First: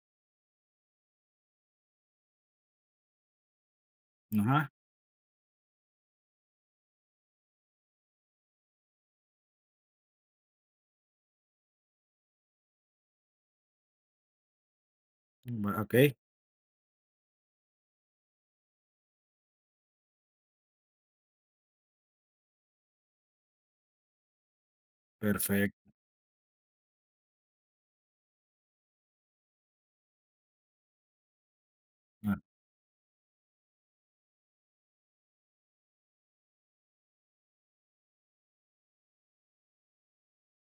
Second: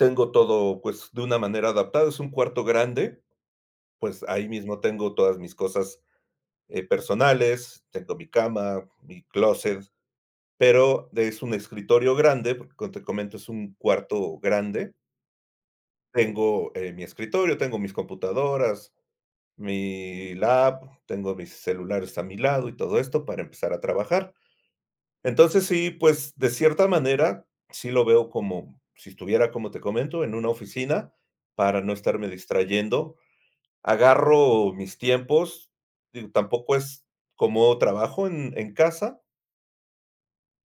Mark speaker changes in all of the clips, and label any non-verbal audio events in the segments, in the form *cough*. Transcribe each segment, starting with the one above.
Speaker 1: Tengo todo, pues, de una manera adaptada, es un cuarto grande, pues, ahí
Speaker 2: Ajá.
Speaker 1: mismo tengo todas mis cosas, eh, personales, tengo mi cama, mi clóset, pero de es un escritorio grande porque, como te comento, es un cuarto grande.
Speaker 2: Okey.
Speaker 1: Tengo, eh, mi escritorio, tengo mis computadoras, mi lap, tengo mis celulares a mi lado y todo esto para empezar a trabajar. Entonces,
Speaker 2: Perfecto.
Speaker 1: sí, pues, de cierta manera, sí lo veo como si estuviera, como te comento, en una oficina. Para no estarme
Speaker 2: Claro.
Speaker 1: distrayendo, agarro mis tiempos, digo, tampoco es como trabajo en en casa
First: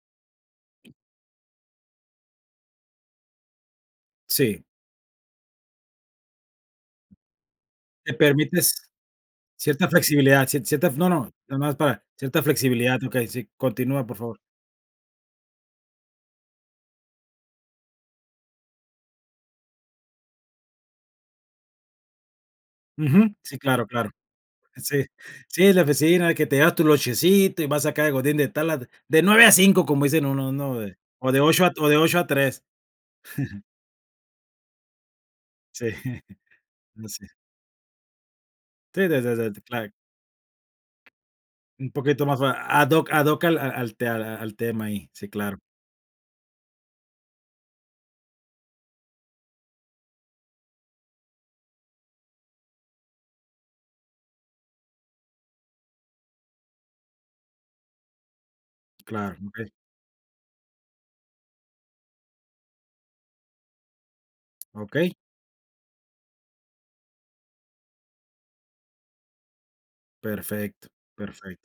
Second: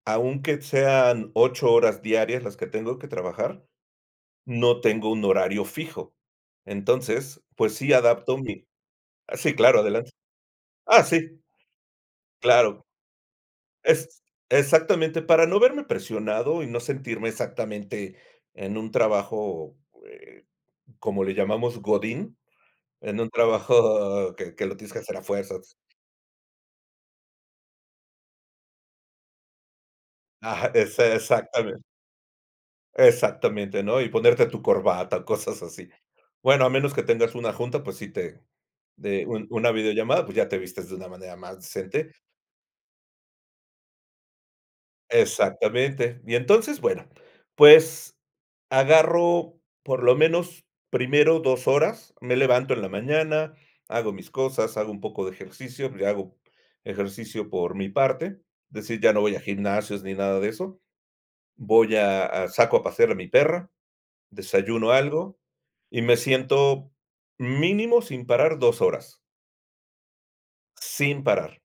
Speaker 1: aunque sean 8 horas diarias las que tengo que trabajar,
Speaker 2: Sí.
Speaker 1: no tengo un horario fijo. Entonces, pues, sí
Speaker 2: Te
Speaker 1: adapto mi
Speaker 2: permites
Speaker 1: Sí, claro,
Speaker 2: cierta
Speaker 1: adelante.
Speaker 2: flexibilidad, cier cierta
Speaker 1: Ah,
Speaker 2: no, no,
Speaker 1: sí.
Speaker 2: nada más para cierta
Speaker 1: Claro.
Speaker 2: flexibilidad. Okey, sí, continúa por
Speaker 1: Ex
Speaker 2: favor.
Speaker 1: exactamente. Para no verme presionado, y no sentirme exactamente en un trabajo, eh, como le llamamos, godín. En un
Speaker 2: Ujú, sí, claro, claro.
Speaker 1: trabajo que que lo tienes que
Speaker 2: Sí.
Speaker 1: hacer a
Speaker 2: Sí,
Speaker 1: fuerzas.
Speaker 2: la oficina que te llevas tu lonchecito y vas a sacar el godín de tal a de 9 a 5, como dicen uno, ¿no?
Speaker 1: Ajá,
Speaker 2: O de
Speaker 1: ese
Speaker 2: o, de 8
Speaker 1: exactamen
Speaker 2: o, de 8 a 3. *chuckles*
Speaker 1: Exactamente, ¿no? Y ponerte tu corbata, o, cosas
Speaker 2: Sí.
Speaker 1: así.
Speaker 2: *chuckles*
Speaker 1: Bueno, a menos que
Speaker 2: No, sí.
Speaker 1: tengas una junta, pues, sí te
Speaker 2: Sí, sí,
Speaker 1: de un
Speaker 2: sí, sí,
Speaker 1: una
Speaker 2: claro.
Speaker 1: videollamada, pues, ya te vistes de una manera más
Speaker 2: Un
Speaker 1: decente.
Speaker 2: poquito más ad hoc ad hoc al al al te al tema ahí. Sí, claro.
Speaker 1: Exactamente. Y entonces, bueno, pues, agarro por lo menos, primero 2 horas. Me levanto en la mañana, hago mis cosas, hago un poco de ejercicio, le hago ejercicio por mi parte, es decir, ya no
Speaker 2: Claro,
Speaker 1: voy a
Speaker 2: okey.
Speaker 1: gimnasios ni nada de eso, voy a a saco a pasear a mi perra, desayuno
Speaker 2: Okey.
Speaker 1: algo, y me siento mínimo sin parar 2 horas.
Speaker 2: Perfecto,
Speaker 1: Sin
Speaker 2: perfecto.
Speaker 1: parar,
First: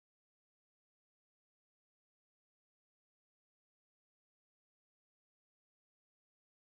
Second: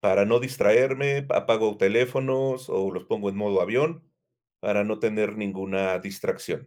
Speaker 1: para no distraerme, apago teléfonos, o, los pongo en modo avión para no tener ninguna distracción.